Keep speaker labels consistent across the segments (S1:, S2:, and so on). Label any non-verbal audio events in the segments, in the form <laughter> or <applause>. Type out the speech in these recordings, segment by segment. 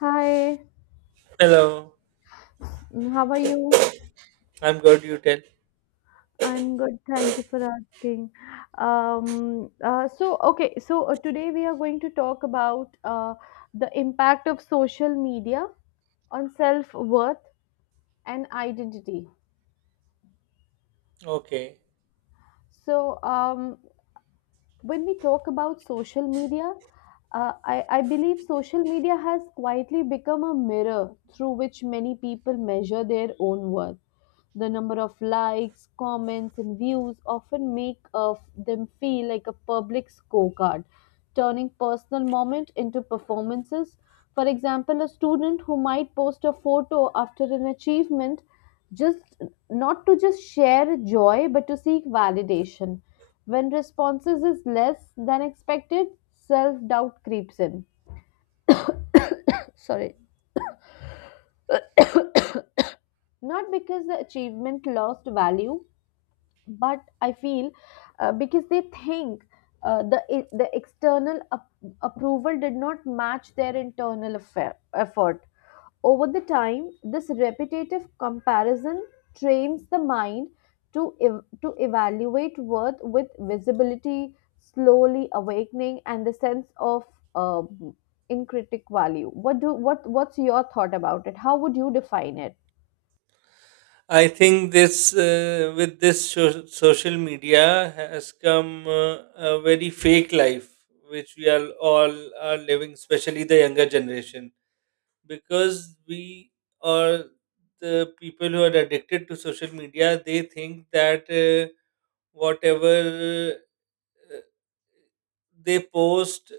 S1: Hi,
S2: Hello,
S1: how are you?
S2: I'm good. You tell.
S1: I'm good, thank you for asking. So, okay, so today we are going to talk about the impact of social media on self-worth and identity.
S2: Okay.
S1: So, when we talk about social media, I believe social media has quietly become a mirror through which many people measure their own worth. The number of likes, comments, and views often make them feel like a public scorecard, turning personal moment into performances. For example, a student who might post a photo after an achievement just not to just share joy but to seek validation. When responses is less than expected, self-doubt creeps in. Sorry, not because the achievement lost value, but I feel because they think the external approval did not match their internal affair, effort. Over the time, this repetitive comparison trains the mind to evaluate worth with visibility, slowly awakening and the sense of uh, in value. What do what what's your thought about it? How would you define it?
S2: I think this with this so- social media has come a very fake life which we are all are living, especially the younger generation, because we are the people who are addicted to social media. They think that whatever uh, they post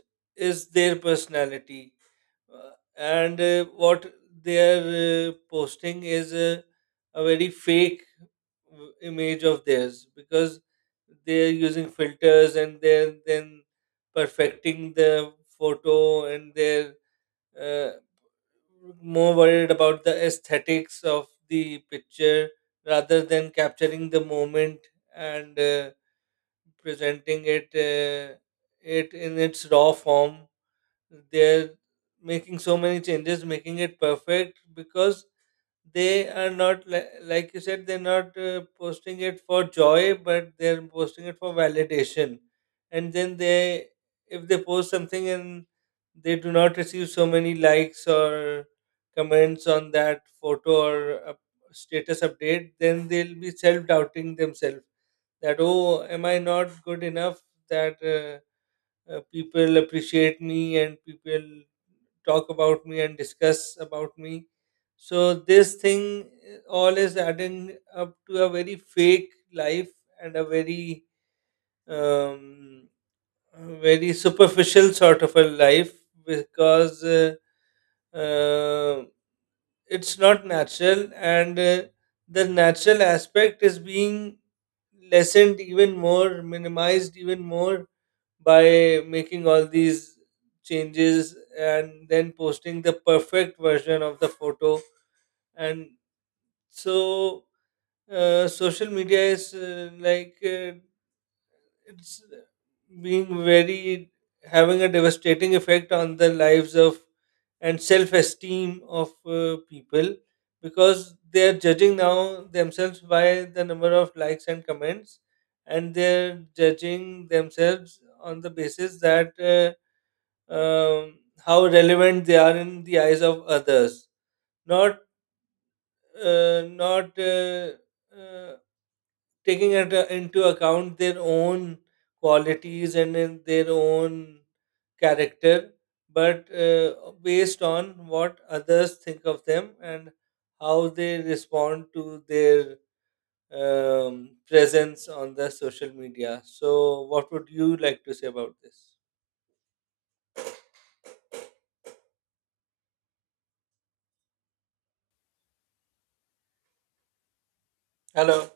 S2: is their personality, uh, and what they are posting is a very fake image of theirs, because they are using filters and they're then perfecting the photo, and they're uh, more worried about the aesthetics of the picture rather than capturing the moment and presenting it in its raw form. They're making so many changes, making it perfect, because they are not li- like you said, they're not posting it for joy but they're posting it for validation. And then, they if they post something and they do not receive so many likes or comments on that photo or up status update, then they'll be self-doubting themselves that, oh, am I not good enough, that people appreciate me and people talk about me and discuss about me. So this thing, all is adding up to a very fake life and a very um, very superficial sort of a life, because uh, it's not natural, and the natural aspect is being lessened even more, minimized even more, by making all these changes and then posting the perfect version of the photo. And so, social media is, like it's being very, having a devastating effect on the lives of and self-esteem of people, because they are judging now themselves by the number of likes and comments, and they're judging themselves on the basis that, um, how relevant they are in the eyes of others, not uh, not uh, uh, taking it into account their own qualities and in their own character, but based on what others think of them and how they respond to their presence on the social media. So, what would you like to say about this? Hello.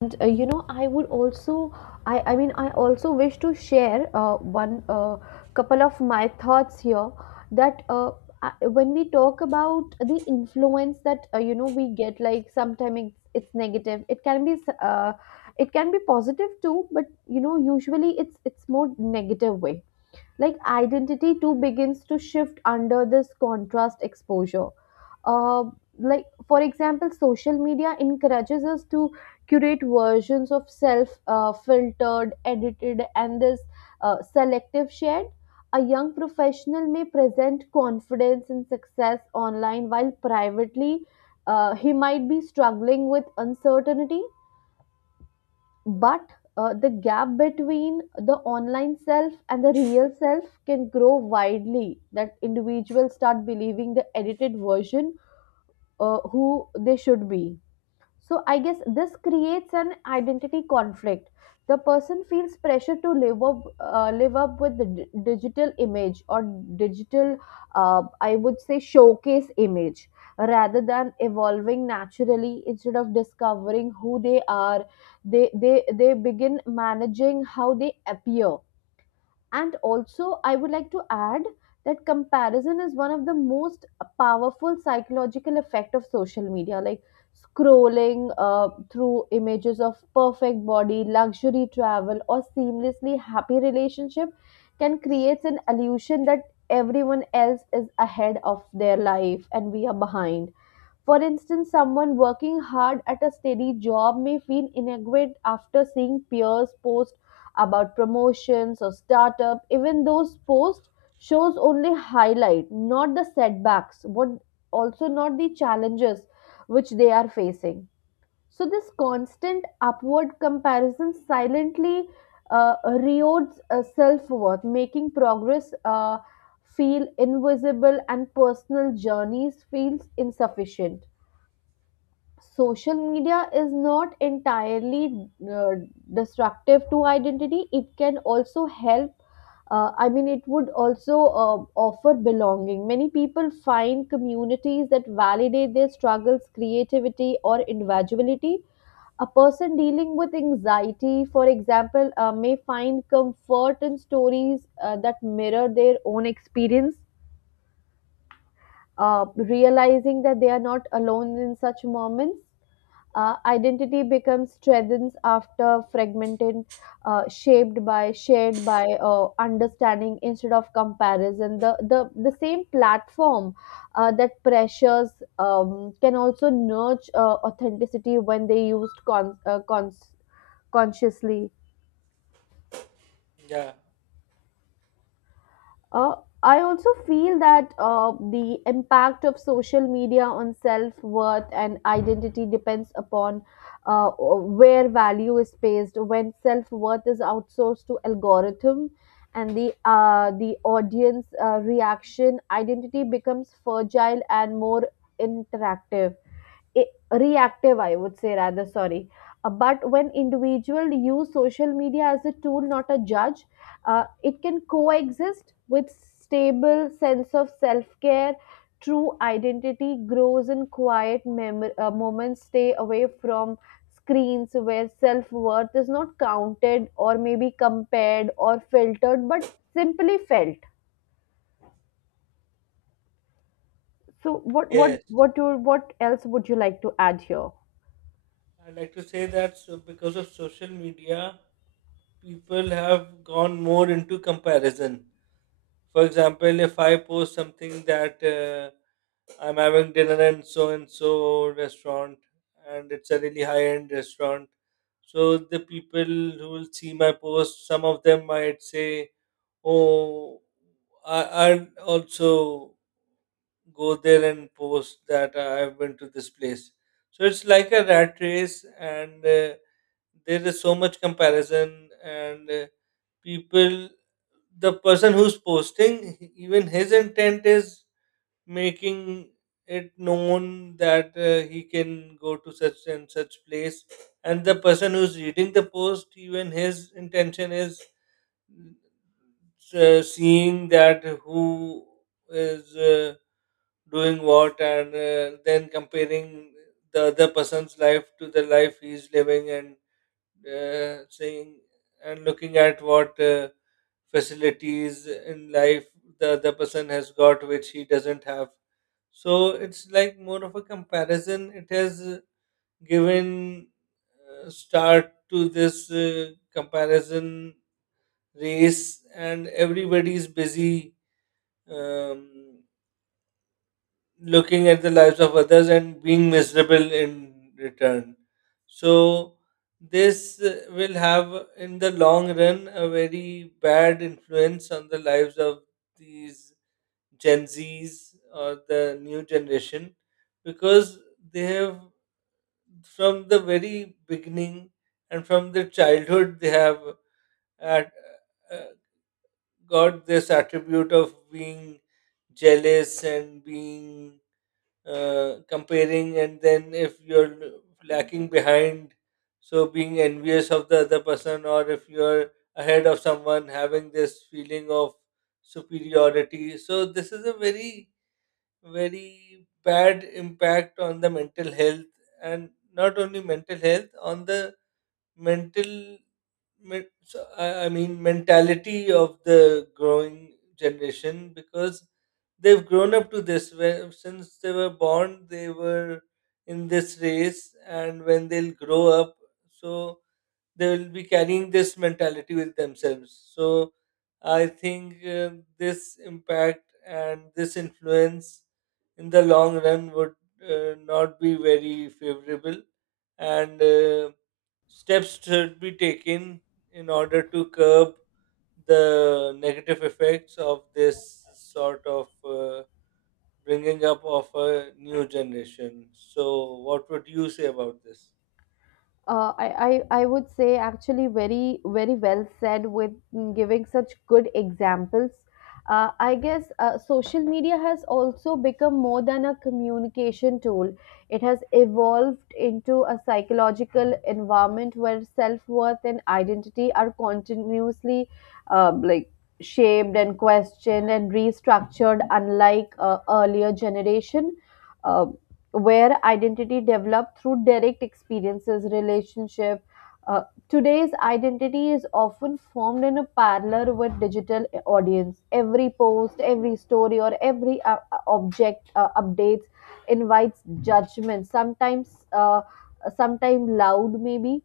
S1: And you know, I would also, I also wish to share one couple of my thoughts here that uh, when we talk about the influence that you know we get, like sometimes it's negative. It can be, it can be positive too, but you know, usually it's more negative way. Like identity too begins to shift under this contrast exposure. uh,, like for example, social media encourages us to curate versions of self, filtered, edited, and this selective shared. A young professional may present confidence and success online while privately he might be struggling with uncertainty, but the gap between the online self and the real self can grow widely that individuals start believing the edited version, who they should be. So I guess this creates an identity conflict. The person feels pressure to live up with the digital image, or digital, I would say, showcase image, rather than evolving naturally. Instead of discovering who they are, they begin managing how they appear. And also, I would like to add that comparison is one of the most powerful psychological effect of social media. Like scrolling through images of perfect body, luxury travel, or seamlessly happy relationship can create an illusion that everyone else is ahead of their life and we are behind. For instance, someone working hard at a steady job may feel inadequate after seeing peers post about promotions or startup, even those posts shows only highlight, not the setbacks, but also not the challenges which they are facing. So this constant upward comparison silently erodes self-worth, making progress feel invisible and personal journeys feels insufficient. Social media is not entirely destructive to identity. It can also help, I mean it would also uh, offer belonging. Many people find communities that validate their struggles, creativity, or individuality. A person dealing with anxiety, for example, may find comfort in stories that mirror their own experience, realizing that they are not alone in such moments. Identity becomes strengthened after fragmented, shaped by, shared by understanding instead of comparison. The same platform that pressures can also nurture authenticity when they used consciously.
S2: Yeah.
S1: Uh, I also feel that the impact of social media on self worth and identity depends upon where value is placed. When self worth is outsourced to algorithm and the audience reaction, identity becomes fragile and more interactive, reactive, I would say, rather, sorry. But when individuals use social media as a tool, not a judge, it can coexist with stable sense of self-care. True identity grows in quiet moments, stay away from screens, where self-worth is not counted or maybe compared or filtered, but simply felt. So, what, what,
S2: Yes,
S1: what, you, what else would you like to add here?
S2: I'd like to say that, so, because of social media, people have gone more into comparison. For example, if I post something that, I'm having dinner in so and so restaurant, and it's a really high end restaurant, so the people who will see my post, some of them might say, oh, I, I'd also go there and post that I've been to this place. So it's like a rat race, and there is so much comparison, and people, the person who's posting, even his intent is making it known that he can go to such and such place, and the person who's reading the post, even his intention is seeing that who is doing what, and then comparing the other person's life to the life he's living, and saying and looking at what facilities in life the other person has got which he doesn't have. So it's like more of a comparison. It has given start to this comparison race, and everybody is busy, um, looking at the lives of others and being miserable in return. So this will have, in the long run, a very bad influence on the lives of these Gen Z's or the new generation, because they have, from the very beginning and from their childhood, they have at, uh, got this attribute of being jealous and being comparing, and then if you're lacking behind, so being envious of the other person, or if you're ahead of someone, having this feeling of superiority. So this is a very, very bad impact on the mental health, and not only mental health, on the mental mentality of the growing generation, because they've grown up to this, where since they were born they were in this race, and when they'll grow up, so they will be carrying this mentality with themselves. So I think this impact and this influence in the long run would not be very favorable, and steps should be taken in order to curb the negative effects of this sort of bringing up of a new generation. So, what would you say about this?
S1: Uh, I, I would say actually very very well said with giving such good examples. I guess social media has also become more than a communication tool. It has evolved into a psychological environment where self worth and identity are continuously like shaped and questioned and restructured, unlike earlier generation. Um, where identity developed through direct experiences relationship, uh, today's identity is often formed in a parallel with digital audience. Every post, every story, or every object updates invites judgment, sometimes sometimes loud maybe,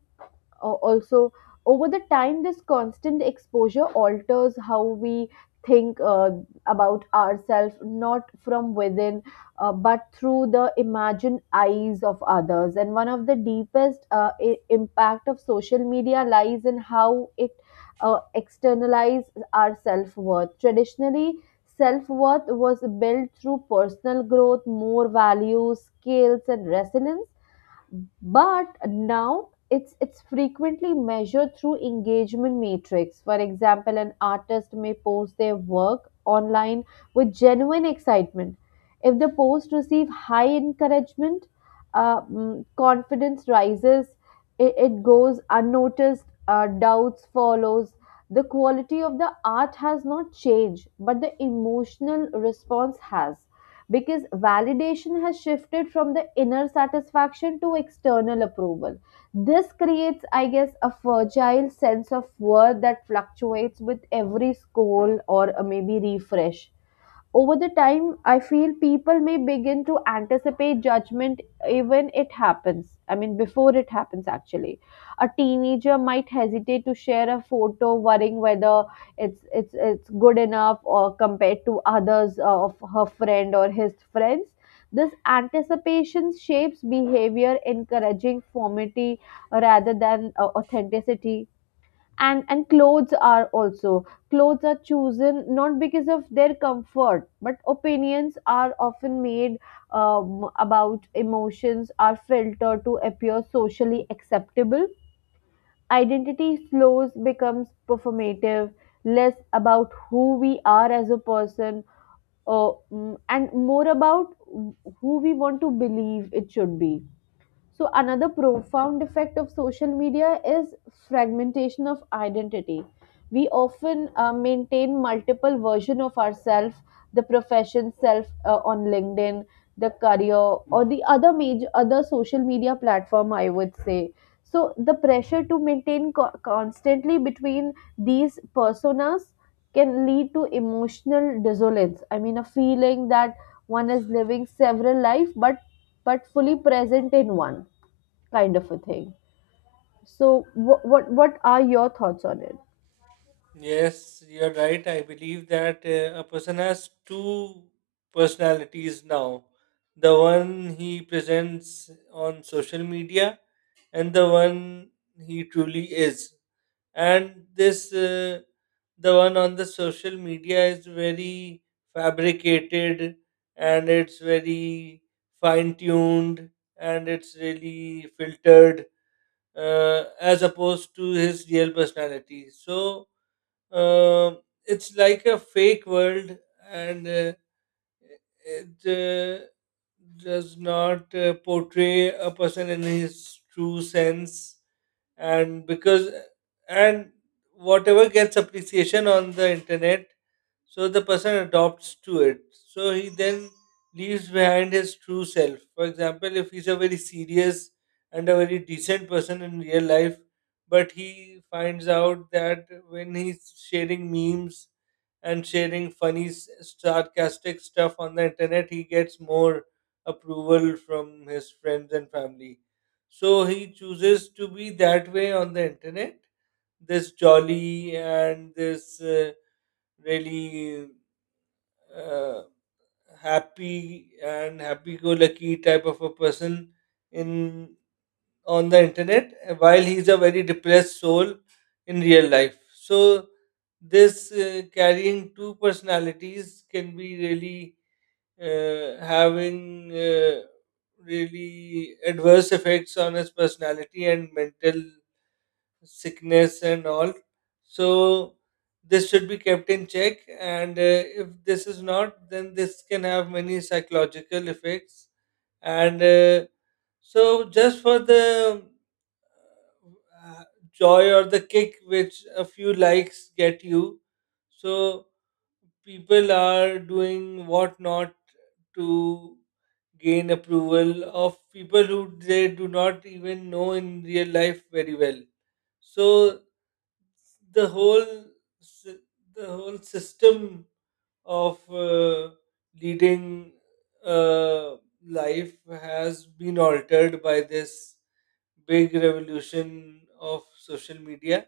S1: also over the time this constant exposure alters how we think about ourselves, not from within, but through the imagined eyes of others. And one of the deepest impact of social media lies in how it externalizes our self-worth. Traditionally, self-worth was built through personal growth, more values, skills, and resilience, but now it's frequently measured through engagement matrix. For example, an artist may post their work online with genuine excitement. If the post receive high encouragement, confidence rises. It goes unnoticed, doubts follows. The quality of the art has not changed, but the emotional response has, because validation has shifted from the inner satisfaction to external approval. This creates, I guess, a fragile sense of worth that fluctuates with every scroll or maybe refresh. Over the time, I feel people may begin to anticipate judgment even it happens. I mean, before it happens, actually, a teenager might hesitate to share a photo, worrying whether it's good enough or compared to others of her friend or his friends. This anticipation shapes behavior, encouraging formality rather than authenticity. And clothes are also, clothes are chosen not because of their comfort, but opinions are often made about emotions, are filtered to appear socially acceptable. Identity slows becomes performative, less about who we are as a person, and more about who we want to believe it should be. So another profound effect of social media is fragmentation of identity. We often maintain multiple versions of ourselves, the profession self on LinkedIn, the career, or the other major other social media platform, I would say. So the pressure to maintain constantly between these personas can lead to emotional dissonance. I mean a feeling that one is living several life, but fully present in one, kind of a thing. So what are your thoughts on it?
S2: Yes, you're right. I believe that a person has two personalities now, the one he presents on social media and the one he truly is. And the one on the social media is very fabricated, and it's very fine tuned, and it's really filtered, as opposed to his real personality. So, uh, it's like a fake world, and it uh, does not portray a person in his true sense. And because and whatever gets appreciation on the internet, so the person adopts to it. So he then leaves behind his true self. For example, if he's a very serious and a very decent person in real life, but he finds out that when he's sharing memes and sharing sarcastic stuff on the internet, he gets more approval from his friends and family. So he chooses to be that way on the internet, this jolly and this really uh, happy and happy-go-lucky type of a person in on the internet, while he's a very depressed soul in real life. So this carrying two personalities can be really having really adverse effects on his personality and mental sickness and all. So this should be kept in check. And if this is not, then this can have many psychological effects. And so just for the uh, joy or the kick which a few likes get you, so people are doing what not to gain approval of people who they do not even know in real life very well. So the sy- the whole system of uh, leading uh, life has been altered by this big revolution of social media,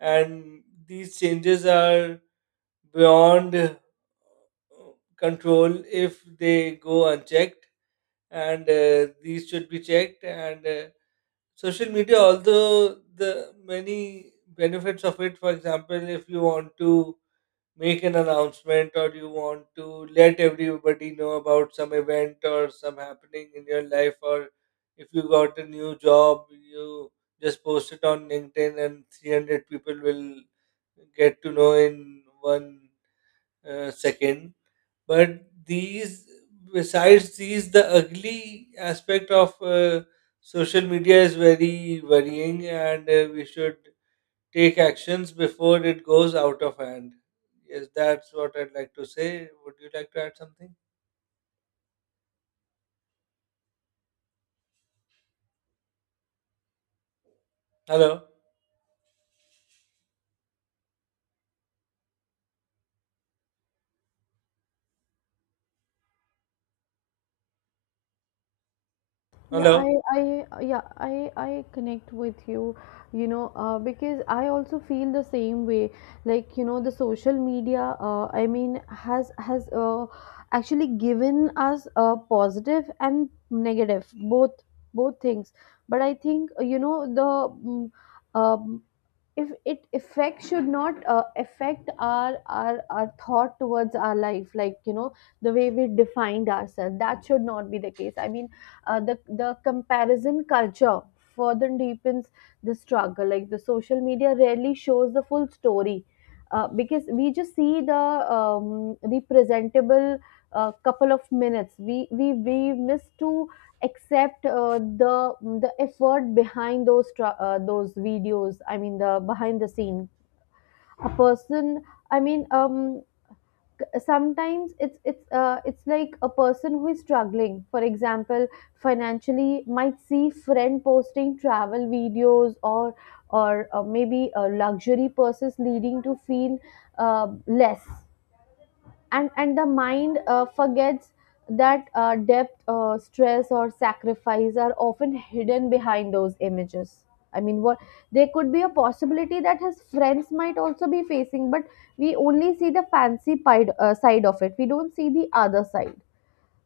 S2: and these changes are beyond control if they go unchecked, and these should be checked. And social media, although the many benefits of it, for example, if you want to make an announcement or you want to let everybody know about some event or some happening in your life, or if you got a new job, you just post it on LinkedIn and 300 people will get to know in one second. But these, besides these, the ugly aspect of social media is very worrying, and we should take actions before it goes out of hand. Yes, that's what I'd like to say. Would you like to add something? Hello.
S1: Yeah,
S2: Hello.
S1: I, yeah, I connect with you, you know, because I also feel the same way. Like, you know, the social media, I mean, has actually given us a positive and negative, both things. But I think, you know, mm, um, if it effect should not affect our thought towards our life, like you know, the way we defined ourselves, that should not be the case. I mean, the comparison culture further deepens the struggle. Like, the social media rarely shows the full story, because we just see the, the presentable couple of minutes. We miss to except the effort behind those those videos, I mean the behind the scene. A person, I mean, sometimes it's like a person who is struggling, for example, financially might see friend posting travel videos, or maybe luxury purses, leading to feel less. And the mind forgets that depth, stress, or sacrifice are often hidden behind those images. I mean, what, there could be a possibility that his friends might also be facing, but we only see the fancy side of it. We don't see the other side.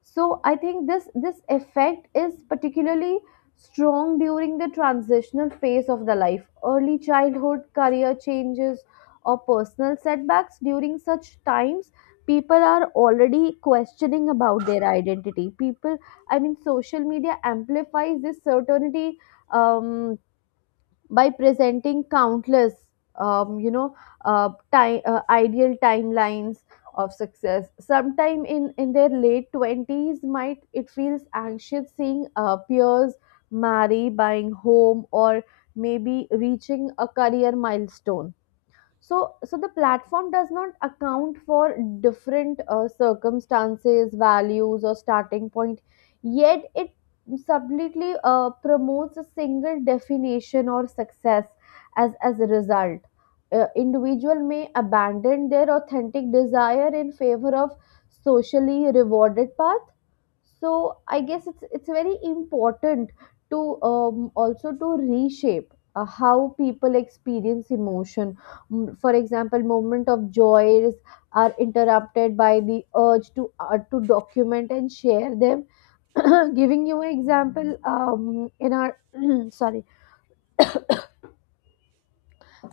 S1: So I think this effect is particularly strong during the transitional phase of the life, early childhood, career changes, or personal setbacks. During such times, people are already questioning about their identity, people. I mean social media amplifies this certainty, um, by presenting countless, you know, ideal timelines of success. Sometime in their late 20s might it feels anxious seeing peers marry, buying home, or maybe reaching a career milestone. So the platform does not account for different circumstances, values, or starting point, yet it subtly promotes a single definition or success. As a result, individual may abandon their authentic desire in favor of socially rewarded path. So I guess it's very important to, also to reshape how people experience emotion. For example, moment of joys are interrupted by the urge to document and share them. <clears throat> Giving you an example, in our <clears throat> sorry,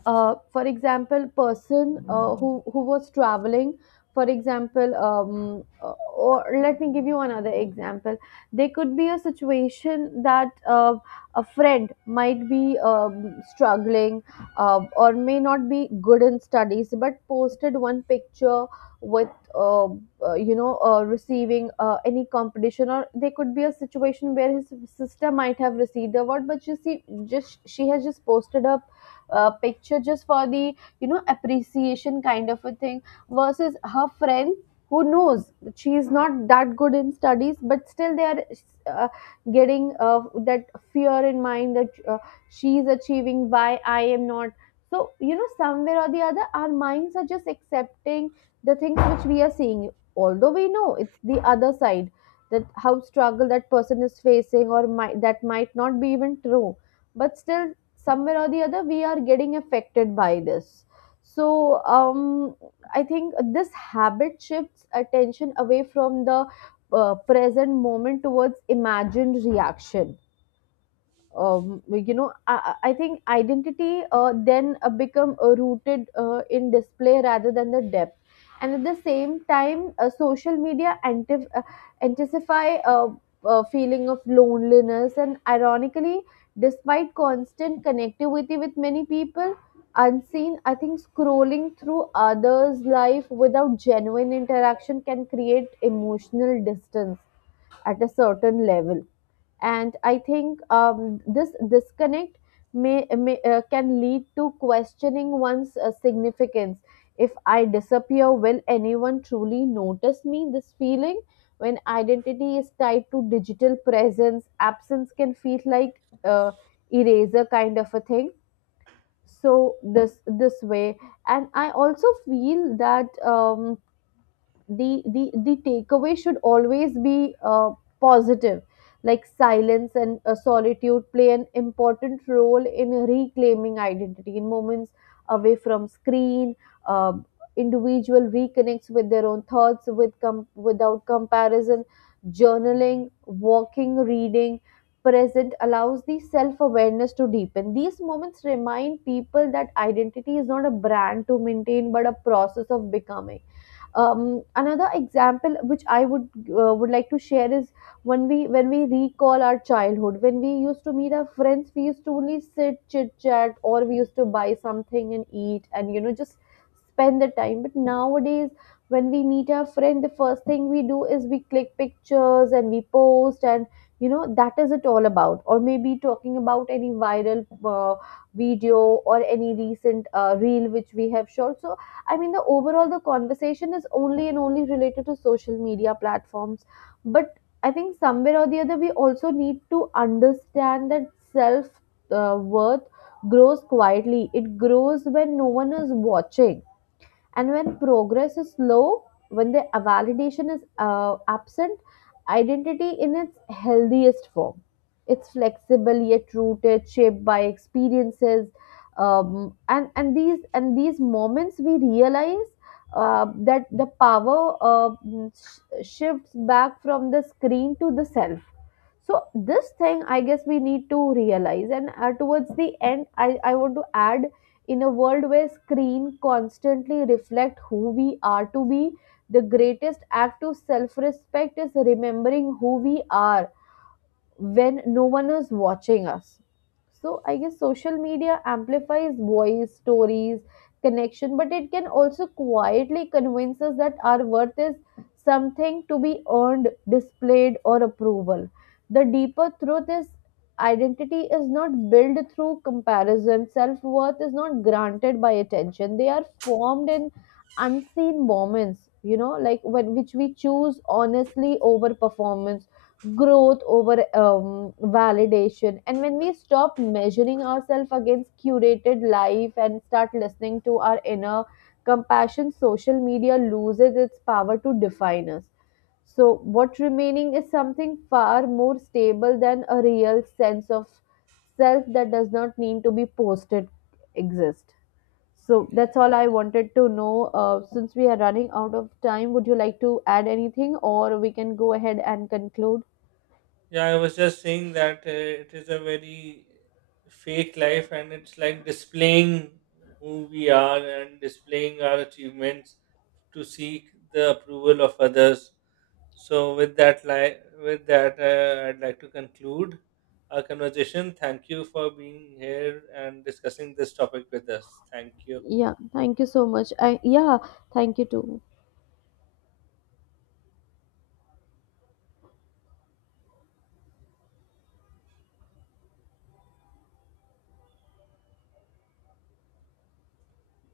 S1: for example, person who was traveling, for example, or let me give you another example. There could be a situation that a friend might be struggling, or may not be good in studies, but posted one picture with. Uh, receiving any competition, or there could be a situation where his sister might have received a award, but you see, just she has just posted a picture just for the appreciation kind of a thing versus her friend who knows that she's not that good in studies but still they are uh, getting that fear in mind that she's achieving, why I am not? So you know, somewhere or the other our minds are just accepting the things which we are seeing, although we know it's the other side, that how struggle that person is facing, or might, that might not be even true, but still somewhere or the other we are getting affected by this. So I think this habit shifts attention away from the present moment towards imagined reaction. You know, I think identity then become rooted in display rather than the depth. And at the same time, social media intensify feeling of loneliness, and ironically, despite constant connectivity with many people unseen, I think scrolling through others life without genuine interaction can create emotional distance at a certain level. And I think this disconnect may can lead to questioning one's significance. If I disappear, will anyone truly notice me? This feeling, when identity is tied to digital presence, absence can feel like eraser kind of a thing. So this way. And I also feel that the takeaway should always be positive. Like silence and solitude play an important role in reclaiming identity. In moments away from screen, uh, individual reconnects with their own thoughts, without comparison. Journaling, walking, reading present allows the self awareness to deepen. These moments remind people that identity is not a brand to maintain, but a process of becoming. Another example which I would like to share is, when we recall our childhood, when we used to meet our friends, we used to only sit, chit chat, or we used to buy something and eat, and you know, just spend the time. But nowadays when we meet our friend, the first thing we do is we click pictures and we post, and you know, that is it all about. Or maybe talking about any viral video, or any recent reel which we have shot. So I mean, the overall the conversation is only and only related to social media platforms. But I think somewhere or the other we also need to understand that self worth grows quietly. It grows when no one is watching, and when progress is slow, when the validation is absent. Identity, in its healthiest form, it's flexible yet rooted, shaped by experiences. And these moments we realize that the power shifts back from the screen to the self. So this thing I guess we need to realize. And towards the end, I want to add, in a world where screen constantly reflect who we are to be, the greatest act of self-respect is remembering who we are when no one is watching us. So I guess social media amplifies voice, stories, connection, but it can also quietly convince us that our worth is something to be earned, displayed, or approval. The deeper truth is, identity is not built through comparison, self worth is not granted by attention. They are formed in unseen moments, you know, like when which we choose honestly over performance, growth over validation. And when we stop measuring ourselves against curated life and start listening to our inner compassion, social media loses its power to define us. So what remaining is something far more stable than a real sense of self that does not need to be posted, exist. So
S2: Yeah,
S1: that's all I wanted to know. Since we are running out of time, would you like to add anything, or we can go ahead and conclude?
S2: yeah, I was just saying that it is a very fake life, and it's like displaying who we are and displaying our achievements to seek the approval of others. So, with that, with that, I'd like to conclude our conversation. Thank you for being here and discussing this topic with us. Thank you.
S1: Yeah, thank you so much. Thank you too.